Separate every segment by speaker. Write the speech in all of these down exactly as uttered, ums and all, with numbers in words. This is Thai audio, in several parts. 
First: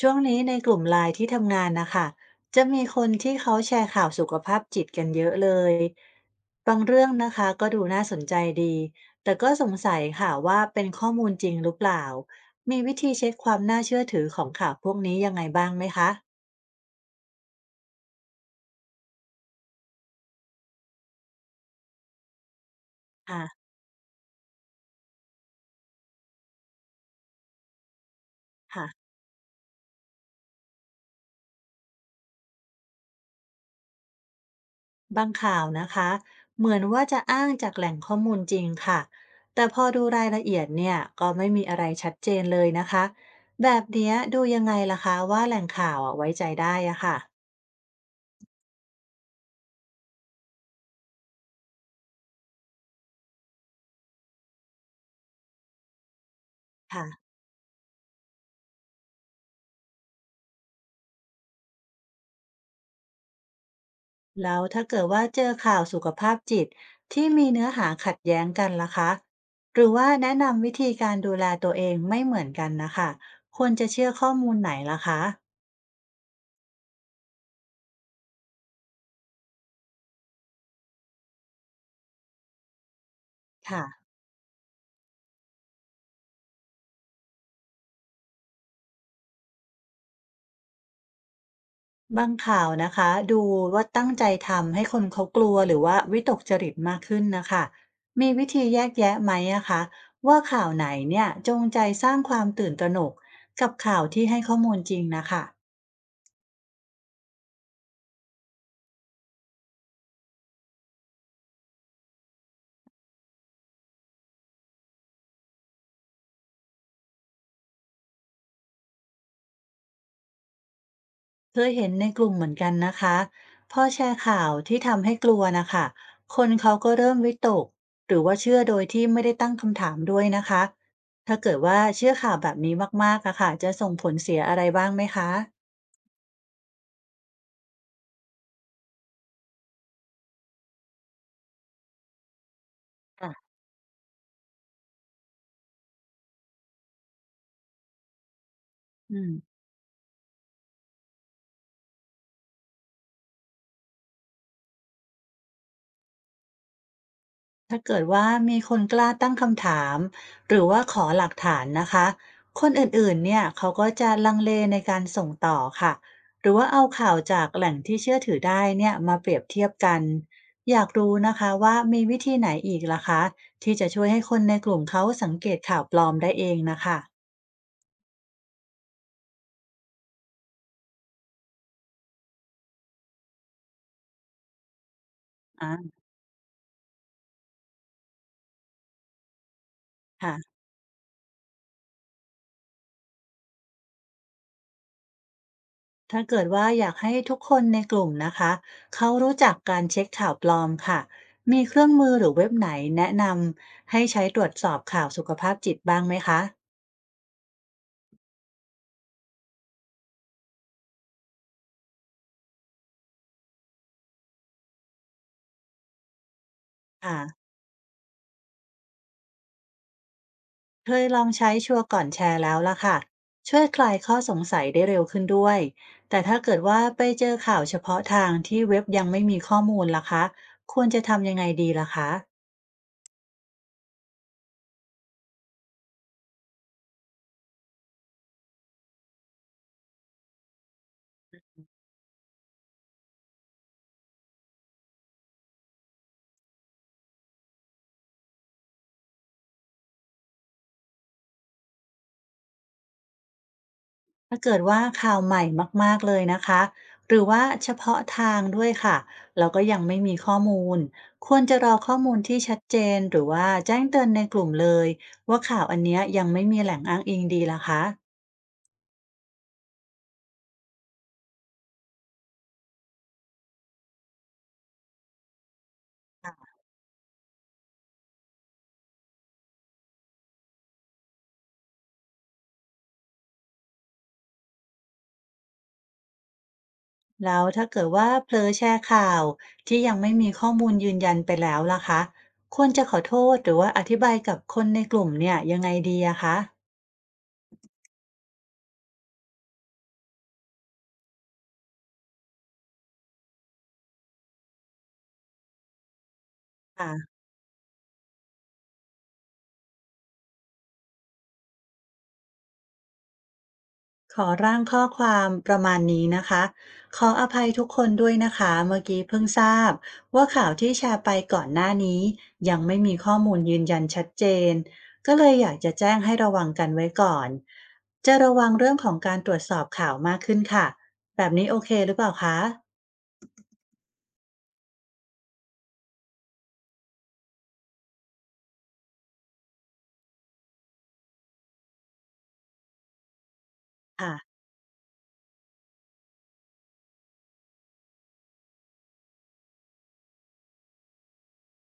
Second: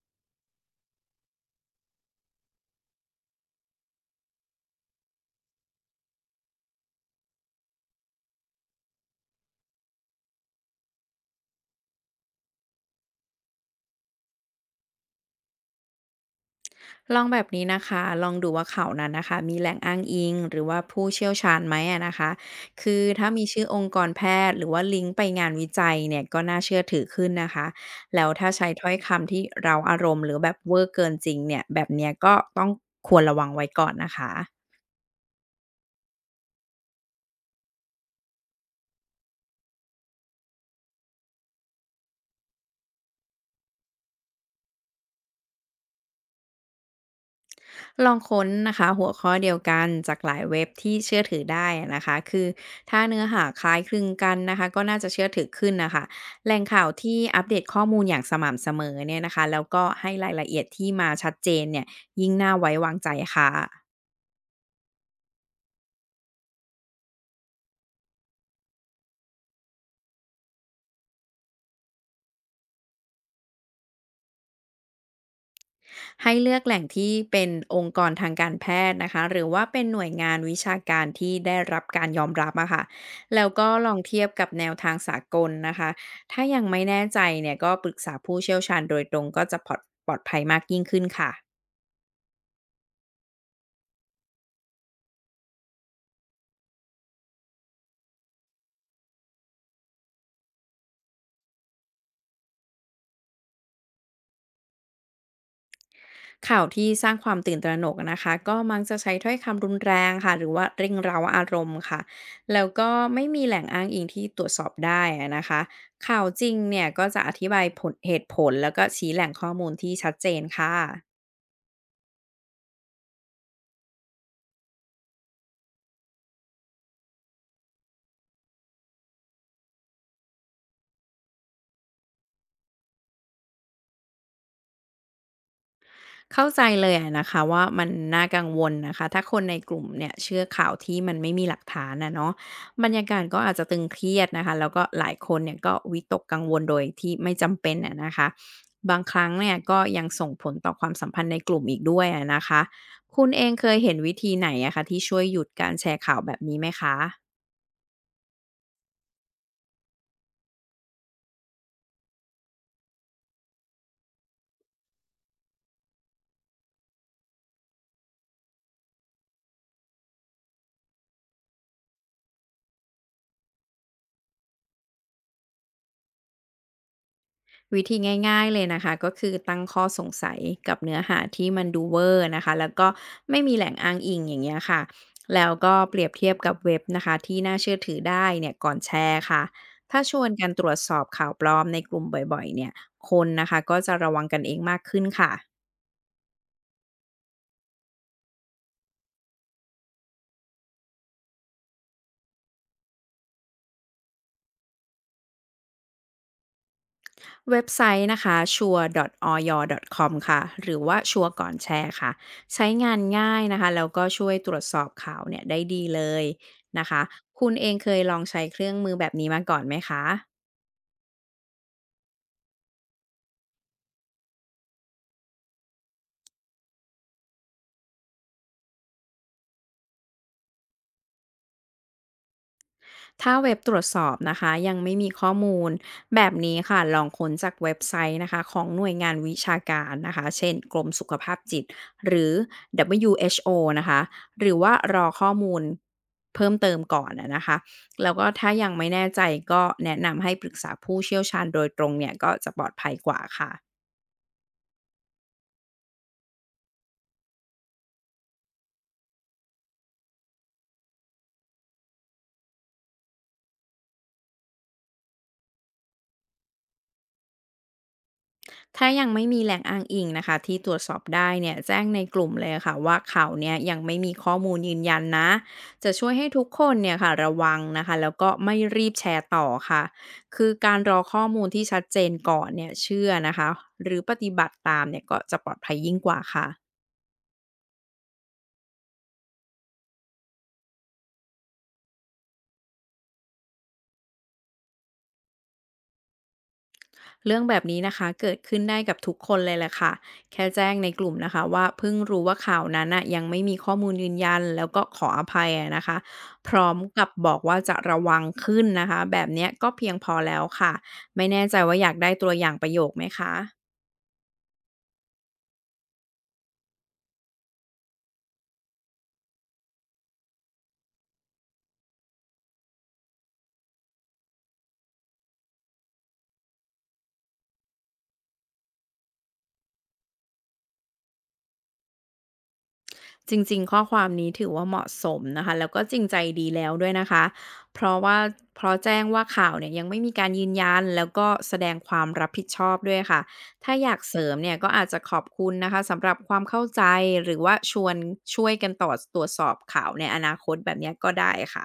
Speaker 1: ช่วงนี้ในกลุ่มไลน์ที่ทำงานนะคะจะมีคนที่เขาแชร์ข่าวสุขภาพจิตกันเยอะเลยบางเรื่องนะคะก็ดูน่าสนใจดีแต่ก็สงสัยค่ะว่าเป็นข้อมูลจริงหรือเปล่ามีวิธีเช็คความน่าเชื่อถือของข่าวพวกนี้ยังไงบ้างไหมคะ
Speaker 2: ลองแบบนี้นะคะ ลองดูว่าเขานั้นนะคะมีแหล่งอ้างอิงหรือว่าผู้เชี่ยวชาญไหมอะนะคะ คือถ้ามีชื่อ
Speaker 1: ค่ะ
Speaker 2: องค์กรแพทย์หรือว่าลิงก์ไปงานวิจัยเนี่ยก็น่าเชื่อถือขึ้นนะคะ แล้วถ้าใช้ถ้อย
Speaker 1: ค่ะ
Speaker 2: คำที่เราอารมณ์หรือแบบเวอร์เกินจริงเนี่ยแบบเนี้ยก็ต้องควรระวังไว้ก่อนนะคะ
Speaker 1: บางข่าวนะคะเหมือนว่าจะอ้างจากแหล่งข้อมูลจริงค่ะแต่พอดูรายละเอียดเนี่ยก็ไม่มีอะไรชัดเจนเลยนะคะแบบเนี้ยดูยังไงล่ะคะว่าแหล่งข่าวอะไว้ใจได้อะค่ะ
Speaker 2: ลองค้นนะคะหัวข้อเดียวกันจากหลายเว็บที่เชื่อถือได้นะคะคือถ้าเนื้อหาคล้ายคลึงกันนะคะก็น่าจะเชื่อถือขึ้นนะคะแหล่งข่าวที่
Speaker 1: ค่ะ
Speaker 2: อัปเดตข้อมูลอย่างสม่ำเสมอเนี่ยนะคะแล้วก็ให้รายละเอียดที่มาชัดเจนเนี่ยยิ่งน่าไว้วางใจค่ะ
Speaker 1: แล้วถ้าเกิดว่าเจอข่าวสุขภาพจิตที่มีเนื้อหาขัดแย้งกันล่ะคะหรือว่าแนะนำวิธีการดูแลตัวเองไม่เหมือนกันนะคะควรจะเชื่อข้อมูลไหนล่ะคะ
Speaker 2: ให้เลือกแหล่งที่เป็นองค์กรทางการแพทย์นะคะหรือว่าเป็นหน่วยงานวิชาการที่ได้รับการยอมรับอะค่ะแล้วก็ลอง
Speaker 1: ค่ะ
Speaker 2: เทียบกับแนวทางสากลนะคะถ้ายังไม่แน่ใจเนี่ยก็ปรึกษาผู้เชี่ยวชาญโดยตรงก็จะปลอดปลอดภัยมากยิ่งขึ้นค่ะ
Speaker 1: บางข่าวนะคะดูว่าตั้งใจทำให้คนเขากลัวหรือว่าวิตกจริตมากขึ้นนะคะมีวิธีแยกแยะไหมอะคะว่าข่าวไหนเนี่ยจงใจสร้างความตื่นตระหนกกับข่าวที่ให้ข้อมูลจริงนะคะ
Speaker 2: ข่าวที่สร้างความตื่นตระหนกอะนะคะก็มักจะใช้ถ้อยคำรุนแรงค่ะหรือว่าเร่งเร้าอารมณ์ค่ะแล้วก็ไม่มีแหล่งอ้างอิงที่ตรวจสอบได้อะนะคะข่าวจริงเนี่ยก็จะอธิบายผลเหตุผลแล้วก็ชี้แหล่งข้อมูลที่ชัดเจนค่ะ
Speaker 1: เคยเห็นในกลุ่มเหมือนกันนะคะพอแชร์ข่าวที่ทำให้กลัวนะคะคนเขาก็เริ่มวิตกหรือว่าเชื่อโดยที่ไม่ได้ตั้งคำถามด้วยนะคะถ้าเกิดว่าเชื่อข่าวแบบนี้มากๆอะค่ะจะส่งผลเสียอะไรบ้างไหมคะ
Speaker 2: เข้าใจเลยอะนะคะว่ามันน่ากังวลนะคะถ้าคนในกลุ่มเนี่ยเชื่อข่าวที่มันไม่มีหลักฐานนะเนาะบรรยากาศก็
Speaker 1: ค่ะ
Speaker 2: อาจจะตึงเครียดนะคะแล้วก็หลายคนเนี่ยก็วิตกกังวลโดยที่ไม่จำเป็นอะนะคะบางค
Speaker 1: อื
Speaker 2: รั้
Speaker 1: ม
Speaker 2: งเนี่ยก็ยังส่งผลต่อความสัมพันธ์ในกลุ่มอีกด้วยอะนะคะคุณเองเคยเห็นวิธีไหนอะคะที่ช่วยหยุดการแชร์ข่าวแบบนี้ไหมคะ
Speaker 1: ถ้าเกิดว่ามีคนกล้าตั้งคำถามหรือว่าขอหลักฐานนะคะคนอื่นๆเนี่ยเขาก็จะลังเลในการส่งต่อค่ะหรือว่าเอาข่าวจากแหล่งที่เชื่อถือได้เนี่ยมาเปรียบเทียบกันอยากรู้นะคะว่ามีวิธีไหนอีกล่ะคะที่จะช่วยให้คนในกลุ่มเขาสังเกตข่าวปลอมได้เองนะคะ
Speaker 2: วิธีง่ายๆเลยนะคะก็คือตั้งข้อสงสัยกับเนื้อหาที่มันดูเวอร์นะคะแล้วก็ไม่มีแหล่งอ้างอิงอย่างเงี้ยค่ะแล้ว
Speaker 1: อ่
Speaker 2: ก็เป
Speaker 1: า
Speaker 2: รียบเทียบกับเว็บนะคะที่น่าเชื่อถือได้เนี่ยก่อนแชร์ค่ะถ้าชวนกัน
Speaker 1: ค่ะ
Speaker 2: ตรวจสอบข่าวปลอมในกลุ่มบ่อยๆเนี่ยคนนะคะก็จะระวังกันเองมากขึ้นค่ะ
Speaker 1: ถ้าเกิดว่าอยากให้ทุกคนในกลุ่มนะคะเขารู้จักการเช็คข่าวปลอมค่ะมีเครื่องมือหรือเว็บไหนแนะนำให้ใช้ตรวจสอบข่าวสุขภาพจิตบ้างไหมคะ
Speaker 2: เว็บไซต์นะคะ sure.โอ วาย ดอท คอม คอมค่ะ หรือว่าชัวร์ก่อนแชร์ค่ะ ใช้งานง่ายนะคะ แล้วก็ช่วยตรวจสอบข่าวเนี่ยได้ดีเลยนะคะ
Speaker 1: อ่า
Speaker 2: คุณเองเคยลองใช้เครื่องมือแบบนี้มาก่อนไหมคะ
Speaker 1: เคยลองใช้ชัวร์ก่อนแชร์แล้วละค่ะช่วยคลายข้อสงสัยได้เร็วขึ้นด้วยแต่ถ้าเกิดว่าไปเจอข่าวเฉพาะทางที่เว็บยังไม่มีข้อมูลล่ะคะควรจะทำยังไงดีล่ะคะ
Speaker 2: ถ้าเว็บตรวจสอบนะคะยังไม่มีข้อมูลแบบนี้ค่ะลองค้นจากเว็บไซต์นะคะของหน่วยงานวิชาการนะคะเช่นกรมสุขภาพจิตหรือ ดับเบิลยู เอช โอ นะคะหรือว่ารอข้อมูลเพิ่มเติมก่อนนะนะคะแล้วก็ถ้ายังไม่แน่ใจก็แนะนำให้ปรึกษาผู้เชี่ยวชาญโดยตรงเนี่ยก็จะปลอดภัยกว่าค่ะ
Speaker 1: ถ้าเกิดว่าข่าวใหม่มากๆเลยนะคะหรือว่าเฉพาะทางด้วยค่ะแล้วก็ยังไม่มีข้อมูล ควรจะรอข้อมูลที่ชัดเจน หรือว่าแจ้งเตือนในกลุ่มเลยว่าข่าวอันเนี้ยยังไม่มีแหล่งอ้างอิงดีล่ะคะ
Speaker 2: ถ้ายังไม่มีแหล่งอ้างอิงนะคะที่ตรวจสอบได้เนี่ยแจ้งในกลุ่มเลยค่ะว่าข่าวเนี่ยยังไม่มีข้อมูลยืนยันนะจะช่วยให้ทุกคนเนี่ยค่ะระวังนะคะแล้วก็ไม่รีบแชร์ต่อค่ะคือการรอข้อมูลที่ชัดเจนก่อนเนี่ยเชื่อนะคะหรือปฏิบัติตามเนี่ยก็จะปลอดภัยยิ่งกว่าค่ะ
Speaker 1: แล้วถ้าเกิดว่าเผลอแชร์ข่าวที่ยังไม่มีข้อมูลยืนยันไปแล้วล่ะคะควรจะขอโทษหรือว่าอธิบายกับคนในกลุ่มเนี่ยยังไงดีอะคะ
Speaker 2: เรื่องแบบนี้นะคะเกิดขึ้นได้กับทุกคนเลยแหละค่ะแค่แจ้งในกลุ่มนะคะว่าเพิ่งรู้ว่าข่าวนั้นน่ะยังไม่มีข้อมูลยืนยันแล้วก็ขออภัยอะนะคะพร้อมกับ
Speaker 1: ะ
Speaker 2: บอกว่าจะระวังขึ้นนะคะแบบเนี้ยก็เพียงพอแล้วค่ะไม่แน่ใจว่าอยากได้ตัวอย่างประโยคไหมคะ
Speaker 1: ขอร่างข้อความประมาณนี้นะคะขออภัยทุกคนด้วยนะคะเมื่อกี้เพิ่งทราบว่าข่าวที่แชร์ไปก่อนหน้านี้ยังไม่มีข้อมูลยืนยันชัดเจนก็เลยอยากจะแจ้งให้ระวังกันไว้ก่อนจะระวังเรื่องของการตรวจสอบข่าวมากขึ้นค่ะแบบนี้โอเคหรือเปล่าคะ
Speaker 2: จริงๆข้อความนี้ถือว่าเหมาะสมนะคะแล้วก็จริงใจดีแล้วด้วยนะคะเพราะว่าเพราะแจ้งว่าข่าวเนี่ยยังไม่มีการยืนยันแล้วก็แสดงความรับผิดชอบด้วยค่ะถ้าอยากเสริม
Speaker 1: ค่ะ
Speaker 2: เนี่ยก็อาจจะขอบคุณนะคะสำหรับความเข้าใจหรือว่าชวนช่วยกันต่อตรวจสอบข่าวในอนาคตแบบเนี้ยก็ได้ค่ะ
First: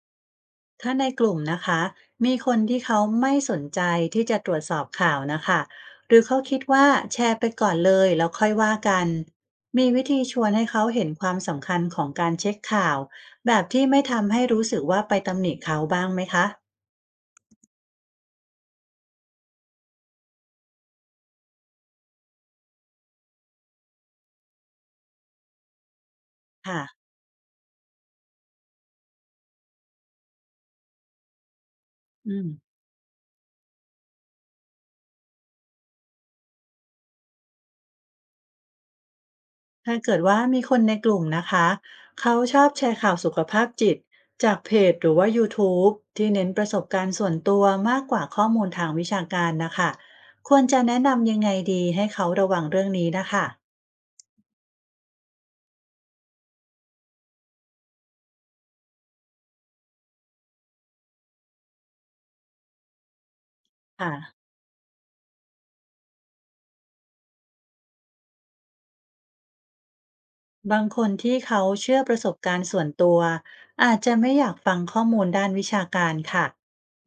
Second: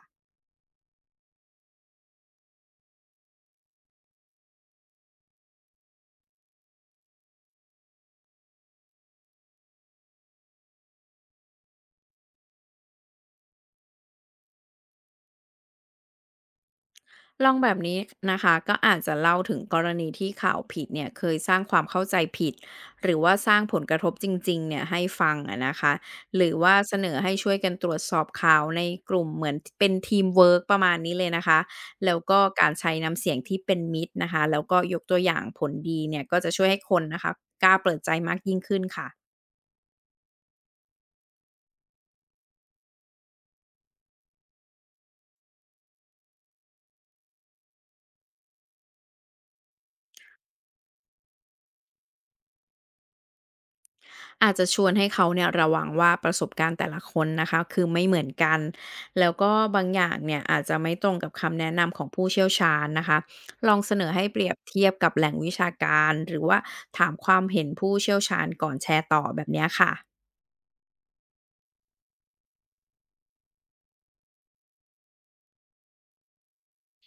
Speaker 1: ถ้าในกลุ่มนะคะมีคนที่เขาไม่สนใจที่จะตรวจสอบข่าวนะคะหรือเขาคิดว่าแชร์ไปก่อนเลยแล้วค่อยว่ากันมีวิธีชวนให้เขาเห็นความสำคัญของการเช็คข่าวแบบที่ไม่ทำให้รู้สึกว่าไปตำหนิเขาบ้างไหมคะ
Speaker 2: ลองแบบนี้นะคะก็อาจจะเล่าถึงกรณีที่ข่าวผิดเนี่ยเคยสร้างความเข้าใจผิดหรือว่าสร้างผลกระทบจริงๆเนี่ยให้ฟังอะนะคะหรือว่าเส
Speaker 1: ค่ะ
Speaker 2: นอให้ช่วยกันตรวจสอบข่าวในกลุ่มเหมือนเป็นทีมเวิร์กประมาณนี้เลยนะคะแล้ว
Speaker 1: อื
Speaker 2: ก็
Speaker 1: ม
Speaker 2: การใช้น้ำเสียงที่เป็นมิตรนะคะแล้วก็ยกตัวอย่างผลดีเนี่ยก็จะช่วยให้คนนะคะกล้าเปิดใจมากยิ่งขึ้นค่ะ
Speaker 1: ถ้าเกิดว่ามีคนในกลุ่มนะคะเขาชอบแชร์ข่าวสุขภาพจิตจากเพจหรือว่า ยู ทูบ ทบที่เน้นประสบการณ์ส่วนตัวมากกว่าข้อมูลทางวิชาการนะคะควรจะแนะนำยังไงดีให้เขาระวังเรื่องนี้นะคะ
Speaker 2: อาจจะชวนให้เขาเนี่ยระวังว่าประสบการณ์แต่ละคนนะคะคือไม่เหมือนกันแล้วก็บางอย่างเนี่ยอาจจะไม่ตรงกับคำแนะนำของผู้เชี่ยวชาญนะคะลองเสนอให้เป
Speaker 1: ค่ะ
Speaker 2: รียบเทียบกับแหล่งวิชาการหรือว่าถามความเห็นผู้เชี่ยวชาญก่อนแชร์ต่อแบบเนี้ยค่ะ
Speaker 1: บางคนที่เขาเชื่อประสบการณ์ส่วนตัวอาจจะไม่อยากฟังข้อมูลด้านวิชาการค่ะ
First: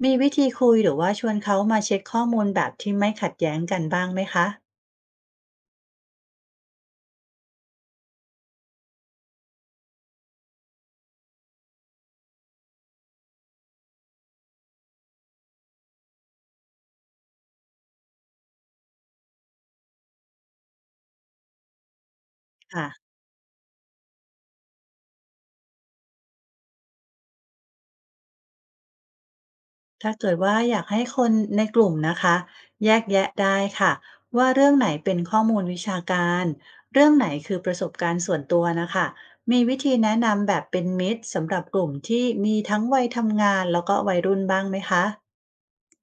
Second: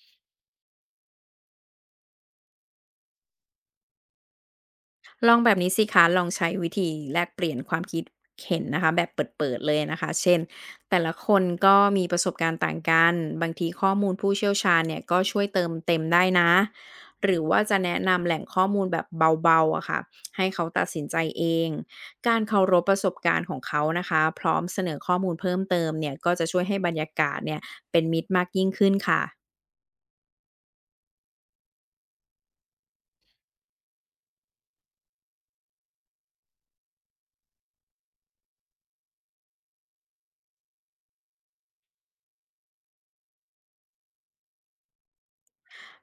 Speaker 1: มีวิธีคุยหรือว่าชวนเขามาเช็คข้อมูลแบบที่ไม่ขัดแย้งกันบ้างไหมคะ
Speaker 2: ลองแบบนี้สิคะลองใช้วิธีแลกเปลี่ยนความคิดเห็นนะคะแบบเปิดๆเลยนะคะเช่นแต่ละคนก็มีประสบการณ์ต่างกัน บางทีข้อมูลผู้เชี่ยวชาญเนี่ยก็ช่วยเติมเต็มได้นะหรือว่าจะแนะนำแหล่งข้อมูลแบบเบาๆอะค่ะให้เขาตัดสินใจเอง การเคารพ
Speaker 1: ค่ะ
Speaker 2: ประสบการณ์ของเขานะคะพร้อมเสนอข้อมูลเพิ่มเติมเนี่ยก็จะช่วยให้บรรยากาศเนี่ยเป็นมิตรมากยิ่งขึ้นค่ะ
Speaker 1: ถ้าเกิดว่าอยากให้คนในกลุ่มนะคะแยกแยะได้ค่ะว่าเรื่องไหนเป็นข้อมูลวิชาการเรื่องไหนคือประสบการณ์ส่วนตัวนะคะมีวิธีแนะนำแบบเป็นมิตรสำหรับกลุ่มที่มีทั้งวัยทำงานแล้วก็วัยรุ่นบ้างไหมคะ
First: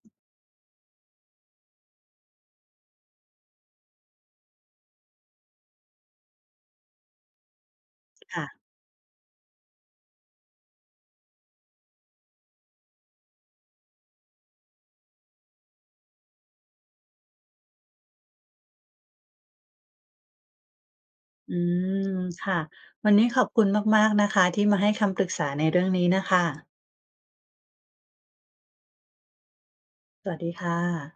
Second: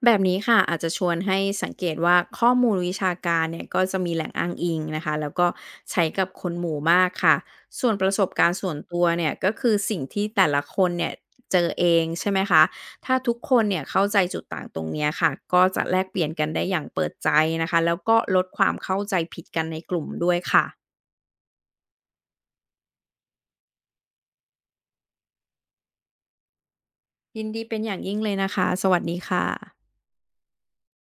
Speaker 2: แบบนี้ค่ะอาจจะชวนให้สังเกตว่าข้อมูลวิชาการเนี่ยก็จะมีแหล่งอ้างอิงนะคะแล้วก็ใช้กับคนหมู่มากค่ะส่วนประสบการณ์
Speaker 1: ค่ะ
Speaker 2: ส่วนตัวเนี่ยก็คือสิ่งที่แต่ละคนเนี่ยเจอเองใช่ไหมคะถ้าทุกคนเนี่ยเข้าใจจุดต่างตรงเนี้ยค่ะก็จะแลกเปลี่ยนกันได้อย่างเปิดใจนะคะแล้วก็ลดความเข้าใจผิดกันในกลุ่มด้วยค่ะ
Speaker 1: อืมค่ะวันนี้ขอบคุณมากๆนะคะที่มาให้คำปรึกษาในเรื่องนี้นะคะ
Speaker 2: ยินดีเป็นอย่างยิ่งเลยนะคะสวัสดีค่ะ
Speaker 1: สวัสดีค่ะ